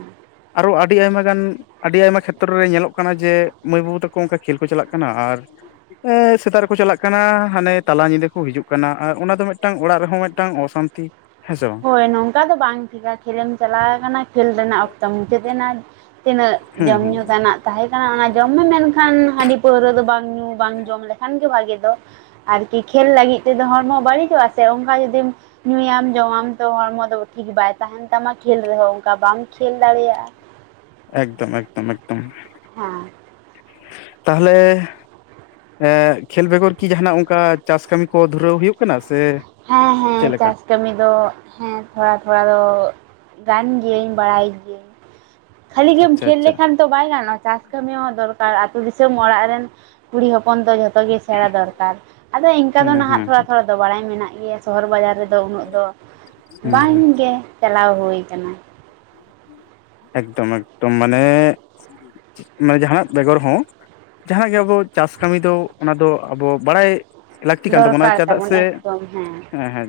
B: ᱟᱨᱚ ᱟᱹᱰᱤ ᱟᱭᱢᱟ ᱜᱟᱱ ᱟᱹᱰᱤ ᱟᱭᱢᱟ ᱠᱷᱮᱛᱨᱚ ᱨᱮ ᱧᱮᱞᱚᱜ ᱠᱟᱱᱟ ᱡᱮ ᱢᱟᱹᱭ ᱵᱟᱹᱵᱩ ᱛᱟᱠᱚ ᱚᱱᱠᱟ ᱠᱷᱮᱞ ᱠᱚ ᱪᱟᱞᱟᱜ ᱠᱟᱱᱟ ᱟᱨ ᱥᱮᱛᱟᱜ ᱨᱮᱠᱚ ᱪᱟᱞᱟᱜ ᱠᱟᱱᱟ ᱦᱟᱱᱮ ᱛᱟᱞᱟ ᱧᱤᱫᱟᱹ ᱠᱚ ᱦᱤᱡᱩᱜ ᱠᱟᱱᱟ ᱟᱨ ᱚᱱᱟ ᱫᱚ ᱢᱮᱫᱴᱟᱝ ᱚᱲᱟᱜ ᱨᱮᱦᱚᱸ ᱢᱮᱫᱴᱟᱝ ᱚᱥᱟᱱᱛᱤ ᱦᱮᱸ ᱥᱮ ᱵᱟᱝ,
A: ᱦᱳᱭ ᱱᱚᱝᱠᱟ ᱫᱚ ᱵᱟᱝ ᱴᱷᱤᱠᱟ ᱠᱷᱮᱞᱮᱢ ᱪᱟᱞᱟᱣ ᱟᱠᱟᱱᱟ ᱠᱷᱮᱞ ᱨᱮᱱᱟᱜ ᱚᱠᱛᱚ ᱢᱩᱪᱟᱹᱫ ᱮᱱᱟ ᱛᱤᱱᱟᱹᱜ
B: ᱦᱩᱸ
A: ᱡᱚᱢ
B: ᱦᱩᱸ
A: ᱧᱩ ᱛᱮᱱᱟᱜ ᱛᱟᱦᱮᱸ ᱠᱟᱱᱟ ᱚᱱᱟ ᱡᱚᱢ ᱢᱮ ᱢᱮᱱᱠᱷᱟᱱ ᱦᱟᱺᱰᱤ ᱯᱟᱹᱣᱨᱟᱹ ᱫᱚ ᱵᱟᱝ ᱧᱩ ᱵᱟᱝ ᱡᱚᱢ ᱞᱮᱠᱷᱟᱱ ᱜᱮ ᱵᱷᱟᱜᱮ ᱫᱚ᱾ ᱟᱨᱠᱤ ᱠᱷᱮᱞ ᱞᱟᱹᱜᱤᱫ ᱛᱮᱫᱚ ᱦᱚᱲᱢᱚ ᱵᱟᱹᱲᱤᱡᱚᱜᱼᱟ ᱥᱮ ᱚᱱᱠᱟ ᱡᱩᱚᱫᱤᱢ ᱧᱩᱭᱟᱢ ᱡᱚᱢᱟᱢ ᱦᱚᱲᱢᱚ ᱫᱚ ᱴᱷᱤᱠ ᱵᱟᱭ ᱛᱟᱦᱮᱱ ᱛᱟᱢᱟ ᱠᱷᱮᱞ ᱨᱮᱦᱚᱸ ᱚᱱᱠᱟ ᱵᱟᱢ ᱠᱷᱮᱞ ᱫᱟᱲᱮᱭᱟᱜᱼᱟ᱾
B: ᱮᱠᱫᱚᱢ ᱮᱠᱫᱚᱢ ᱮᱠᱫᱚᱢ
A: ᱦᱮᱸ
B: ᱛᱟᱦᱞᱮ ᱠᱷᱮᱞ ᱵᱮᱜᱚᱨ ᱠᱤ ᱡᱟᱦᱱᱟᱜ ᱚᱱᱠᱟ ᱪᱟᱥ ᱠᱟᱹᱢᱤ ᱠᱚ ᱫᱷᱩᱨᱟᱹᱣ ᱦᱩᱭᱩᱜ ᱠᱟᱱᱟ ᱥᱮ
A: ᱦᱮᱸ ᱦᱮᱸ
B: ᱪᱮᱫ ᱞᱮᱠᱟ
A: ᱪᱟᱥ ᱠᱟᱹᱢᱤ ᱫᱚ ᱦᱮᱸ ᱛᱷᱚᱲᱟ ᱛᱷᱚᱲᱟ ᱫᱚ ᱜᱟᱱ ᱜᱤᱭᱟᱹᱧ ᱵᱟᱲᱟᱭ ᱜᱤᱭᱟᱹᱧ ᱠᱷᱟᱹᱞᱤ ᱜᱮᱢ
B: ᱟᱪᱪᱷᱟ
A: ᱠᱷᱮᱞ
B: ᱟᱪᱪᱷᱟ
A: ᱞᱮᱠᱷᱟᱱ ᱫᱚ ᱵᱟᱭ ᱜᱟᱱᱚᱜᱼᱟ ᱪᱟᱥ ᱠᱟᱹᱢᱤ ᱦᱚᱸ ᱫᱚᱨᱠᱟᱨ ᱟᱹᱛᱩ ᱫᱤᱥᱚᱢ ᱚᱲᱟᱜ ᱨᱮᱱ ᱠᱩᱲᱤ ᱦᱚᱯᱚᱱ ᱫᱚ ᱡᱚᱛᱚ ᱡᱚᱛᱚ ᱜᱮ ᱥᱮᱬᱟ ᱫᱚᱨᱠᱟᱨ ᱟᱫᱚ ᱤᱱᱠᱟ
B: ᱦᱩᱸ
A: ᱫᱚ ᱱᱟᱦᱟᱜ
B: ᱦᱩᱸ
A: ᱛᱷᱚᱲᱟ ᱛᱷᱚᱲᱟ ᱫᱚ ᱵᱟᱲᱟᱭ ᱢᱮᱱᱟᱜ ᱜᱮᱭᱟ ᱥᱚᱦᱚᱨ ᱵᱟᱡᱟᱨ ᱨᱮᱫᱚ ᱫᱚ ᱩᱱᱟᱹᱜ ᱫᱚ
B: ᱦᱩᱸ
A: ᱵᱟᱝ
B: ᱦᱩᱸ
A: ᱜᱮ ᱪᱟᱞᱟᱣ ᱦᱩᱭ ᱠᱟᱱᱟ᱾
B: ᱮᱠᱫᱚᱢ ᱮᱠᱫᱚᱢ ᱢᱟᱱᱮ ᱢᱟᱱᱮ ᱡᱟᱦᱟᱱᱟᱜ ᱵᱮᱜᱚᱨ ᱦᱚᱸ ᱡᱟᱦᱟᱸ ᱜᱮ ᱟᱵᱚ ᱪᱟᱥ ᱠᱟᱹᱢᱤ ᱫᱚ ᱚᱱᱟ ᱫᱚ ᱟᱵᱚ ᱵᱟᱲᱟᱭ ᱞᱟᱹᱠᱛᱤ ᱠᱟᱱ ᱛᱟᱵᱚᱱᱟ
A: ᱫᱚᱨᱠᱟᱨ
B: ᱪᱮᱫᱟᱜ
A: ᱛᱟᱵᱚᱱ
B: ᱥᱮ
A: ᱮᱠᱫᱚᱢ ᱦᱮᱸ
B: ᱦᱮᱸᱻ ᱦᱮᱸ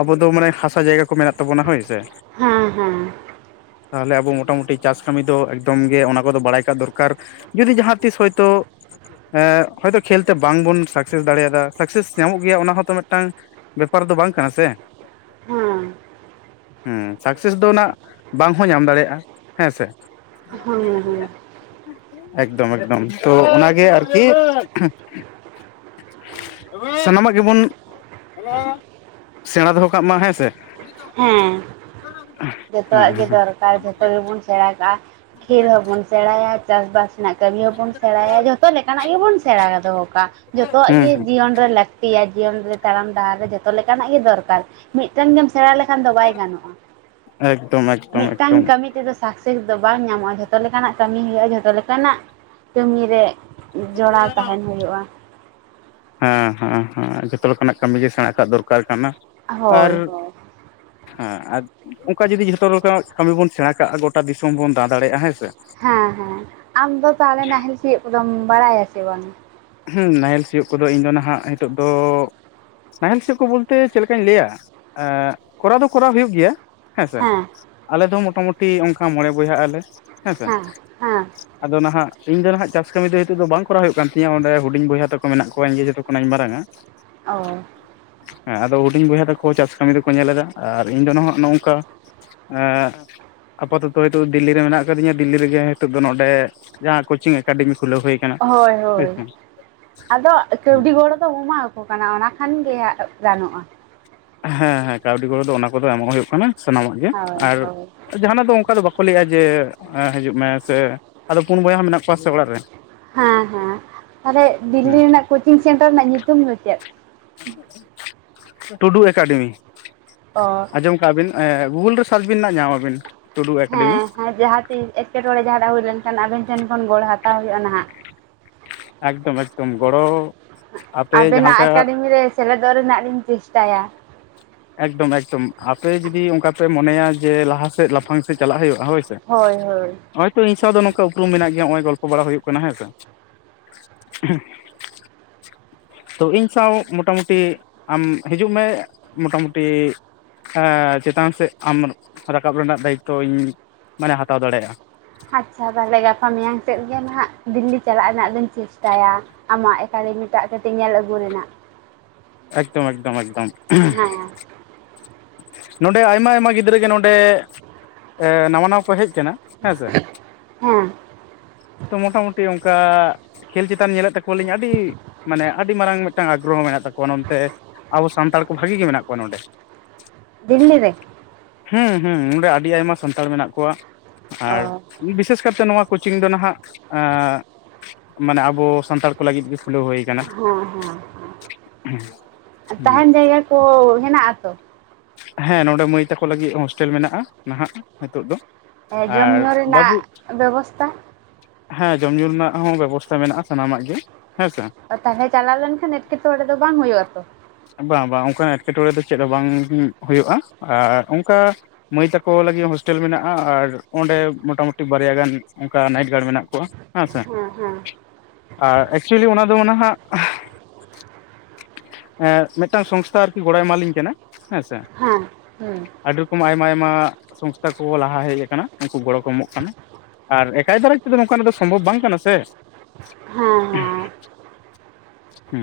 B: ᱟᱵᱚ ᱫᱚ ᱢᱟᱱᱮ ᱦᱟᱥᱟ ᱡᱟᱭᱜᱟ ᱠᱚ ᱢᱮᱱᱟᱜ ᱛᱟᱵᱚᱱᱟ ᱦᱳᱭ ᱥᱮ
A: ᱦᱟᱸ ᱦᱟᱸ
B: ᱛᱟᱦᱚᱞᱮ ᱟᱵᱚ ᱢᱚᱴᱟᱢᱩᱴᱤ ᱪᱟᱥ ᱠᱟᱹᱢᱤ ᱫᱚ ᱮᱠᱫᱚᱢ ᱜᱮ ᱚᱱᱟ ᱠᱚ ᱫᱚ ᱵᱟᱲᱟᱭ ᱠᱟᱜ ᱫᱚᱨᱠᱟᱨ ᱡᱩᱫᱤ ᱡᱟᱦᱟᱸ ᱛᱤᱥ ᱦᱚᱭᱛᱳ ᱦᱮᱸᱼ ᱦᱚᱳᱭᱛᱳ ᱠᱷᱮᱞ ᱛᱮ ᱵᱟᱝᱵᱚᱱ ᱥᱟᱠᱥᱮᱥ ᱫᱟᱲᱮᱭᱟᱫᱟ, ᱥᱟᱠᱥᱮᱥ ᱧᱟᱢᱚᱜ ᱜᱮᱭᱟ ᱚᱱᱟ ᱦᱚᱸᱛᱚ ᱢᱤᱫᱴᱟᱝ ᱵᱮᱯᱟᱨ ᱫᱚ ᱵᱟᱝ ᱠᱟᱱᱟ ᱥᱮ᱾
A: ᱦᱟᱸ
B: ᱦᱮᱸ ᱥᱟᱠᱥᱮᱥ ᱫᱚ ᱱᱟᱜ ᱵᱟᱝ ᱦᱚᱸ ᱧᱟᱢ ᱫᱟᱲᱮᱭᱟᱜᱼᱟ ᱦᱮᱸ ᱥᱮ
A: ᱦᱩᱸ ᱦᱩᱸ
B: ᱮᱠᱫᱚᱢ ᱮᱠᱫᱚᱢ ᱛᱚ ᱚᱱᱟ ᱜᱮ ᱟᱨᱠᱤ ᱥᱟᱱᱟᱢᱟᱜ ᱜᱮᱵᱚᱱ ᱥᱮᱬᱟ ᱫᱚᱦᱚ ᱠᱟᱜ ᱢᱟ ᱦᱮᱸ ᱥᱮ
A: ᱦᱮᱸ ᱡᱚᱛᱚᱣᱟᱜ
B: ᱦᱮᱸ
A: ᱜᱮ
B: ᱦᱮᱸ
A: ᱫᱚᱨᱠᱟᱨ ᱡᱚᱛᱚ ᱜᱮᱵᱚᱱ ᱥᱮᱬᱟ ᱠᱟᱜᱼᱟ ᱠᱷᱮᱞ ᱦᱚᱵᱚᱱ ᱥᱮᱬᱟᱭᱟ ᱪᱟᱥᱼᱵᱟᱥ ᱦᱮᱱᱟᱜ ᱠᱟᱹᱢᱤ ᱦᱚᱸᱵᱚᱱ ᱥᱮᱬᱟᱭᱟ ᱡᱷᱚᱛᱚ ᱞᱮᱠᱟᱱᱟᱜ ᱜᱮᱵᱚᱱ ᱥᱮᱬᱟ ᱫᱚᱦᱚ ᱠᱟᱜᱼᱟ ᱡᱚᱛᱚᱣᱟᱜ ᱜᱮ
B: ᱦᱮᱸ
A: ᱡᱤᱭᱚᱱ ᱨᱮ ᱞᱟᱠ ᱯᱮᱭᱟ ᱡᱤᱭᱚᱱ ᱨᱮ ᱛᱟᱲᱟᱢ ᱰᱟᱦᱟᱨ ᱨᱮ ᱡᱚᱛᱚ ᱞᱮᱠᱟᱱᱟᱜ ᱜᱮ ᱫᱚᱨᱠᱟᱨ ᱢᱤᱫ ᱴᱮᱱ ᱜᱮᱢ ᱥᱮᱬᱟ ᱞᱮᱠᱷᱟᱱ ᱫᱚ ᱵᱟᱭ ᱜᱟᱱᱚᱜᱼᱟ,
B: ᱮᱠᱫᱚᱢ ᱮᱠᱫᱚᱢ ᱮᱠᱫᱚᱢ
A: ᱢᱤᱫᱴᱟᱝ ᱠᱟᱹᱢᱤ ᱛᱮᱫᱚ ᱥᱟᱠᱥᱮᱥ ᱫᱚ ᱵᱟᱝ ᱧᱟᱢᱚᱜᱼᱟ, ᱡᱷᱚᱛᱚ ᱞᱮᱠᱟᱱᱟᱜ ᱠᱟᱹᱢᱤ ᱦᱩᱭᱩᱜᱼᱟ, ᱡᱷᱚᱛᱚ ᱞᱮᱠᱟᱱᱟᱜ ᱠᱟᱹᱢᱤ ᱨᱮ ᱡᱚᱲᱟᱣ ᱛᱟᱦᱮᱱ ᱦᱩᱭᱩᱜᱼᱟ᱾
B: ᱦᱮᱸ ᱦᱮᱸᱼᱦᱮᱸ ᱡᱚᱛᱚ ᱞᱮᱠᱟᱱᱟᱜ ᱠᱟᱹᱢᱤ ᱜᱮ ᱥᱮᱬᱟ ᱟᱠᱟᱫ ᱫᱚᱨᱠᱟᱨ ᱠᱟᱱᱟ ᱟᱨ
A: ᱦᱳᱭ
B: ᱦᱮ ᱟ ᱚᱱᱠᱟ ᱡᱩᱫᱤ ᱡᱷᱚᱛᱚ ᱞᱮᱠᱟᱱᱟᱜ ᱠᱟᱹᱢᱤ ᱵᱚᱱ ᱥᱮᱬᱟ ᱠᱟᱜᱼᱟ ᱜᱚᱴᱟ ᱫᱤᱥᱚᱢ ᱵᱚᱱ ᱫᱟᱲᱟ ᱫᱟᱲᱮᱭᱟᱜᱼᱟ ᱦᱮᱸ ᱥᱮ
A: ᱦᱮᱸ ᱦᱮᱸ ᱟᱢ ᱫᱚ ᱛᱟᱦᱚᱞᱮ ᱱᱟᱦᱮᱞ ᱪᱮᱫ ᱠᱚᱫᱚᱢ ᱵᱟᱲᱟᱭᱟ ᱥᱮ ᱵᱟᱝ?
B: ᱦᱸᱢ ᱱᱟᱦᱮᱞ ᱥᱤᱭᱳᱜ ᱠᱚ ᱫᱚ ᱤᱧ ᱫᱚ ᱱᱟᱦᱟᱜ ᱱᱤᱛᱚᱜ ᱫᱚ ᱱᱟᱦᱮᱞ ᱥᱮᱫ ᱠᱚ ᱵᱚᱞᱛᱮ ᱪᱮᱫ ᱞᱮᱠᱟᱧ ᱞᱟᱹᱭᱟ ᱠᱚᱨᱟᱣ ᱫᱚ ᱠᱚᱨᱟᱣ ᱦᱩᱭᱩᱜ ᱜᱮᱭᱟ᱾ ᱦᱮᱸ ᱥᱮ, ᱟᱞᱮ ᱫᱚ ᱢᱳᱴᱟᱢᱩᱴᱤ ᱚᱱᱠᱟ ᱢᱚᱬᱮ ᱵᱚᱭᱦᱟᱜ ᱟᱞᱮ ᱦᱮᱸ ᱥᱮ ᱟᱫᱚ ᱱᱟᱦᱟᱜ ᱤᱧ ᱫᱚ ᱱᱟᱦᱟᱜ ᱪᱟᱥ ᱠᱟᱹᱢᱤ ᱫᱚ ᱱᱤᱛᱚᱜ ᱫᱚ ᱵᱟᱝ ᱠᱚᱨᱟᱣ ᱦᱩᱭᱩᱜ ᱠᱟᱱ ᱤᱧᱟᱹᱜ ᱚᱸᱰᱮ ᱦᱩᱰᱤᱧ ᱵᱚᱭᱦᱟ ᱛᱟᱠᱚ ᱢᱮᱱᱟᱜ ᱠᱚᱣᱟ ᱤᱧ ᱜᱮ ᱡᱚᱛᱚ ᱠᱷᱚᱱᱟᱜ ᱢᱟᱨᱟᱝᱼᱟ
A: ᱳ
B: ᱦᱮᱸ ᱟᱫᱚ ᱦᱩᱰᱤᱧ ᱵᱚᱭᱦᱟ ᱛᱟᱠᱚ ᱪᱟᱥ ᱠᱟᱹᱢᱤ ᱫᱚᱠᱚ ᱧᱮᱞ ᱮᱫᱟ, ᱟᱨ ᱤᱧ ᱫᱚ ᱱᱟᱦᱟᱜ ᱱᱚᱜ ᱱᱚᱝᱠᱟ ᱮᱸᱸ ᱟᱯᱟᱛᱚᱛᱚ ᱦᱳᱭᱛᱳ ᱫᱤᱞᱞᱤ ᱨᱮ ᱢᱮᱱᱟᱜ ᱟᱠᱟᱫᱤᱧ ᱫᱤᱞᱞᱤ ᱨᱮᱜᱮ ᱱᱤᱛᱚᱜ ᱫᱚ ᱱᱚᱰᱮ ᱡᱟᱦᱟᱸ ᱠᱳᱪᱤᱝ ᱮᱠᱟᱰᱮᱢᱤ ᱠᱷᱩᱞᱟᱹᱣ ᱦᱩᱭ ᱟᱠᱟᱱᱟ᱾
A: ᱦᱳᱭ ᱦᱳᱭ ᱦᱳᱭ ᱟᱫᱚ
B: ᱦᱩᱸ
A: ᱠᱟᱹᱣᱰᱤ ᱜᱚᱲᱚ ᱫᱚ ᱦᱩᱢᱟᱣᱠᱚ ᱠᱟᱱᱟ ᱚᱱᱟ ᱠᱷᱟᱱ ᱜᱮ ᱦᱟᱸᱜ ᱜᱟᱱᱚᱜᱼᱟ᱾
B: ᱦᱮᱸ ᱦᱮᱸ ᱠᱟᱹᱣᱰᱤ ᱜᱚᱲᱚ ᱫᱚ ᱚᱱᱟ ᱠᱚᱫᱚ ᱮᱢᱚᱜ ᱦᱩᱭᱩᱜ ᱠᱟᱱᱟ ᱥᱟᱱᱟᱢᱟᱜ ᱜᱮ
A: ᱦᱳᱭ
B: ᱟᱨ
A: ᱦᱳᱭ
B: ᱡᱟᱦᱟᱸᱱᱟᱜ ᱫᱚ ᱚᱱᱠᱟ ᱫᱚ ᱵᱟ ᱠᱩ ᱞᱟᱹᱭᱼᱟ ᱡᱮ ᱦᱤᱡᱩᱜ ᱢᱮ ᱥᱮ ᱟᱫᱚ ᱯᱩᱱ ᱵᱚᱭᱦᱟ ᱢᱮᱱᱟᱜ ᱠᱚᱣᱟ ᱥᱮ ᱚᱲᱟᱜ ᱨᱮ᱾
A: ᱦᱮᱸ ᱦᱮᱸ ᱛᱟᱦᱚᱞᱮ
B: ᱦᱮᱸ
A: ᱫᱤᱞᱞᱤ ᱨᱮᱱᱟᱜ ᱠᱳᱪᱤᱝ ᱥᱮᱱᱴᱟᱨ ᱨᱮᱱᱟᱜ ᱧᱩᱛᱩᱢ ᱫᱚ ᱪᱮᱫ?
B: [inaudible] ᱴᱩᱰᱩ ᱮᱠᱟᱰᱮᱢᱤ
A: ᱚᱸ
B: ᱟᱸᱡᱚᱢ ᱠᱟᱜᱼᱟ ᱵᱤᱱ ᱮᱸ ᱜᱩᱜᱩᱞ ᱨᱮ ᱥᱟᱨᱪᱚ ᱵᱤᱱ ᱧᱟᱢ ᱟᱵᱤᱱ᱾ ᱴᱩᱰᱩ ᱮᱠᱟᱰᱮᱢᱤ
A: ᱦᱮᱸᱸ ᱡᱟᱦᱟᱸ ᱛᱤᱥ ᱮᱸᱴᱠᱮᱴᱚᱬᱮ ᱡᱟᱦᱟᱸᱴᱟᱜ ᱦᱩᱭ ᱞᱮᱱᱠᱷᱟᱱ ᱟᱵᱤᱱ ᱴᱷᱮᱱ ᱠᱷᱚᱱ ᱜᱚᱲ ᱦᱟᱛᱟᱣ ᱦᱩᱭᱩᱜᱼᱟ ᱱᱟᱦᱟᱜ
B: ᱮᱠᱫᱚᱢ ᱮᱠᱫᱚᱢ ᱜᱚᱲᱚ ᱟᱯᱮ ᱡᱟᱦᱟᱸ
A: ᱟᱵᱮᱱᱟᱜ
B: ᱞᱮᱠᱟ
A: ᱮᱠᱟᱰᱮᱢᱤ ᱨᱮ ᱥᱮᱞᱮᱫᱚᱜ ᱨᱮᱱᱟᱜ ᱞᱤᱧ ᱪᱮᱥᱴᱟᱭᱟ᱾
B: ᱮᱠᱫᱚᱢ ᱮᱠᱫᱚᱢ ᱟᱯᱮ ᱡᱩᱫᱤ ᱚᱱᱠᱟ ᱯᱮ ᱢᱚᱱᱮᱭᱟ ᱡᱮ ᱞᱟᱦᱟ ᱥᱮᱫ ᱞᱟᱯᱷᱟᱝ ᱥᱮᱫ ᱪᱟᱞᱟᱜ ᱦᱩᱭᱩᱜᱼᱟ ᱦᱳᱭ ᱥᱮ ᱦᱳᱭᱛᱚ ᱤᱧ ᱥᱟᱶ ᱫᱚ ᱱᱚᱝᱠᱟ ᱩᱯᱨᱩᱢ ᱢᱮᱱᱟᱜ ᱜᱮᱭᱟ ᱱᱚᱜᱼᱚᱭ ᱜᱚᱞᱯᱚ ᱵᱟᱲᱟ ᱦᱩᱭᱩᱜ ᱠᱟᱱᱟ ᱦᱮᱸ ᱥᱮ [unintelligible] ᱛᱚ ᱤᱧ ᱥᱟᱶ ᱢᱚᱴᱟᱢᱩᱴᱤ ᱟᱢ ᱦᱤᱡᱩᱜ ᱢᱮ ᱢᱚᱴᱟᱢᱩᱴᱤ ᱮ ᱪᱮᱛᱟᱱ ᱥᱮᱫ ᱟᱢ ᱨᱟᱠᱟᱵ ᱨᱮᱱᱟᱜ ᱫᱟᱭᱤᱛᱛᱚ ᱤᱧ ᱢᱟᱱᱮ ᱦᱟᱛᱟᱣ ᱫᱟᱲᱮᱹᱭᱟᱜᱼᱟ᱾
A: ᱟᱪᱪᱷᱟ ᱛᱟᱦᱚᱞᱮ ᱜᱟᱯᱟ ᱢᱮᱭᱟᱝ ᱥᱮᱜ ᱜᱮ ᱱᱟᱦᱟᱜ ᱫᱤᱞᱞᱤ ᱪᱟᱞᱟᱜ ᱨᱮᱱᱟᱜ ᱫᱚᱧ ᱪᱮᱥᱴᱟᱭᱟ᱾ ᱟᱢᱟᱜ ᱮᱠᱟᱰᱮᱢᱤᱴᱟᱜ ᱠᱟᱹᱴᱤᱡ ᱧᱮᱞ ᱟᱹᱜᱩ ᱨᱮᱱᱟᱜ
B: ᱮᱠᱫᱚᱢ ᱮᱠᱫᱚᱢ ᱮᱠᱫᱚᱢ ᱱᱚᱰᱮ ᱟᱭᱢᱟ ᱟᱭᱢᱟ ᱜᱤᱫᱽᱨᱟᱹ ᱜᱮ ᱱᱚᱰᱮ ᱱᱟᱣᱟ ᱱᱟᱣᱟ ᱠᱚ ᱦᱮᱡ ᱠᱟᱱᱟ ᱦᱮᱸᱥᱮ
A: ᱦᱮᱸ ᱦᱮᱸ
B: ᱛᱚ ᱢᱚᱴᱟᱢᱩᱴᱤ ᱚᱱᱠᱟ ᱠᱷᱮᱹᱞ ᱪᱮᱛᱟᱱ ᱧᱮᱞᱮᱫ ᱛᱟᱠᱚᱣᱟᱞᱤᱧ ᱟᱹᱰᱤ ᱢᱟᱱᱮ ᱟᱹᱰᱤ ᱢᱟᱨᱟᱝ ᱢᱤᱫᱴᱟᱝ ᱟᱜᱽᱨᱚᱦᱚ ᱢᱮᱱᱟᱜ ᱛᱟᱠᱚᱣᱟ ᱱᱚᱛᱮ ᱟᱵᱚ ᱥᱟᱱᱛᱟᱲ ᱠᱚ ᱵᱷᱟᱹᱜᱤ ᱜᱮ ᱢᱮᱱᱟᱜ ᱠᱚᱣᱟ ᱱᱚᱸᱰᱮ᱾
A: ᱫᱤᱞᱞᱤ ᱨᱮ
B: ᱦᱩᱸ ᱦᱩᱸ ᱱᱚᱸᱰᱮ ᱟᱹᱰᱤ ᱟᱭᱢᱟ ᱥᱟᱱᱛᱟᱲ ᱢᱮᱱᱟᱜ ᱠᱚᱣᱟ
A: ᱚ
B: ᱟᱨ ᱵᱤᱥᱮᱥ ᱠᱟᱨᱛᱮ ᱱᱚᱣᱟ ᱠᱳᱪᱤᱝ ᱫᱚ ᱱᱟᱦᱟᱜ ᱟᱼ ᱢᱟᱱᱮ ᱟᱵᱚ ᱥᱟᱱᱛᱟᱲ ᱠᱚ ᱞᱟᱹᱜᱤᱫ ᱜᱮ ᱠᱷᱩᱞᱟᱹᱣ ᱦᱩᱭ ᱟᱠᱟᱱᱟ᱾
A: ᱦᱮᱸ ᱦᱮᱸᱦᱮᱸ ᱛᱟᱦᱮᱸᱱ ᱡᱟᱭᱜᱟ ᱠᱚ ᱦᱮᱱᱟᱜ ᱟ ᱛᱚ?
B: ᱦᱮᱸ ᱱᱚᱰᱮ ᱢᱟᱹᱭ ᱛᱟᱠᱚ ᱞᱟᱹᱜᱤᱫ ᱦᱳᱥᱴᱮᱞ ᱢᱮᱱᱟᱜᱼᱟ ᱱᱟᱦᱟᱜ ᱱᱤᱛᱚᱜ ᱫᱚ᱾
A: ᱡᱚᱢ
B: ᱟᱨ
A: ᱧᱩ ᱨᱮᱱᱟᱜ
B: ᱵᱟᱹᱵᱩ
A: ᱵᱮᱵᱚᱥᱛᱟ?
B: ᱦᱮᱸ ᱡᱚᱢ ᱧᱩ ᱨᱮᱱᱟᱜ ᱦᱚᱸ ᱵᱮᱵᱚᱥᱛᱟ ᱢᱮᱱᱟᱜᱼᱟ ᱥᱟᱱᱟᱢᱟᱜ ᱜᱮ ᱦᱮᱸᱥᱮ᱾
A: ᱛᱟᱦᱚᱞᱮ ᱪᱟᱞᱟᱣ ᱞᱮᱱᱠᱷᱟᱱ ᱮᱴᱠᱮᱴᱚᱬᱮ ᱚᱸᱰᱮ ᱫᱚ ᱵᱟᱝ ᱦᱩᱭᱩᱜ ᱟᱛᱚ?
B: ᱵᱟᱝ ᱵᱟᱝ ᱚᱱᱠᱟ ᱮᱴᱠᱮᱴᱚᱬᱮ ᱫᱚ ᱪᱮᱫ ᱦᱚᱸ ᱵᱟᱝ ᱦᱩᱭᱩᱜᱼᱟ᱾ ᱟᱨ ᱚᱝᱠᱟ ᱢᱟᱹᱭ ᱛᱟᱠᱚ ᱞᱟᱹᱜᱤᱫ ᱦᱳᱥᱴᱮᱞ ᱢᱮᱱᱟᱜᱼᱟ᱾ ᱟᱨ ᱚᱸᱰᱮ ᱢᱚᱴᱟᱢᱩᱴᱤ ᱵᱟᱨᱭᱟ ᱜᱟᱱ ᱚᱱᱠᱟ ᱱᱟᱭᱤᱴ ᱜᱟᱨᱰ ᱢᱮᱱᱟᱜ ᱠᱚᱣᱟ᱾ ᱦᱮᱸ ᱥᱮ ᱟᱨ ᱮᱠᱪᱩᱭᱮᱞᱤ ᱚᱱᱟ ᱫᱚ ᱦᱟᱸᱜ ᱮ ᱢᱤᱫᱴᱟᱝ ᱥᱚᱝᱥᱛᱷᱟ ᱟᱨᱠᱤ ᱜᱚᱲᱚᱭ ᱮᱢᱟᱞᱤᱧ ᱠᱟᱱᱟ ᱦᱮᱸ ᱥᱮ᱾
A: ᱦᱮᱸ ᱦᱩᱸ
B: ᱟᱹᱰᱤ ᱨᱚᱠᱚᱢ ᱟᱭᱢᱟ ᱟᱭᱢᱟ ᱥᱚᱝᱥᱛᱷᱟ ᱠᱚ ᱞᱟᱦᱟ ᱦᱮᱡ ᱟᱠᱟᱱᱟ ᱩᱱᱠᱩ ᱜᱚᱲᱚ ᱠᱚ ᱮᱢᱚᱜ ᱠᱟᱱᱟ᱾ ᱟᱨ ᱮᱠᱟᱭ ᱫᱷᱟᱨᱮ ᱛᱮᱫᱚ ᱱᱚᱝᱠᱟᱱᱟᱜ ᱫᱚ ᱥᱚᱢᱵᱷᱚᱵ ᱵᱟᱝ ᱠᱟᱱᱟ ᱥᱮ᱾
A: ᱦᱮᱸ ᱦᱮᱸ
B: ᱦᱩᱸ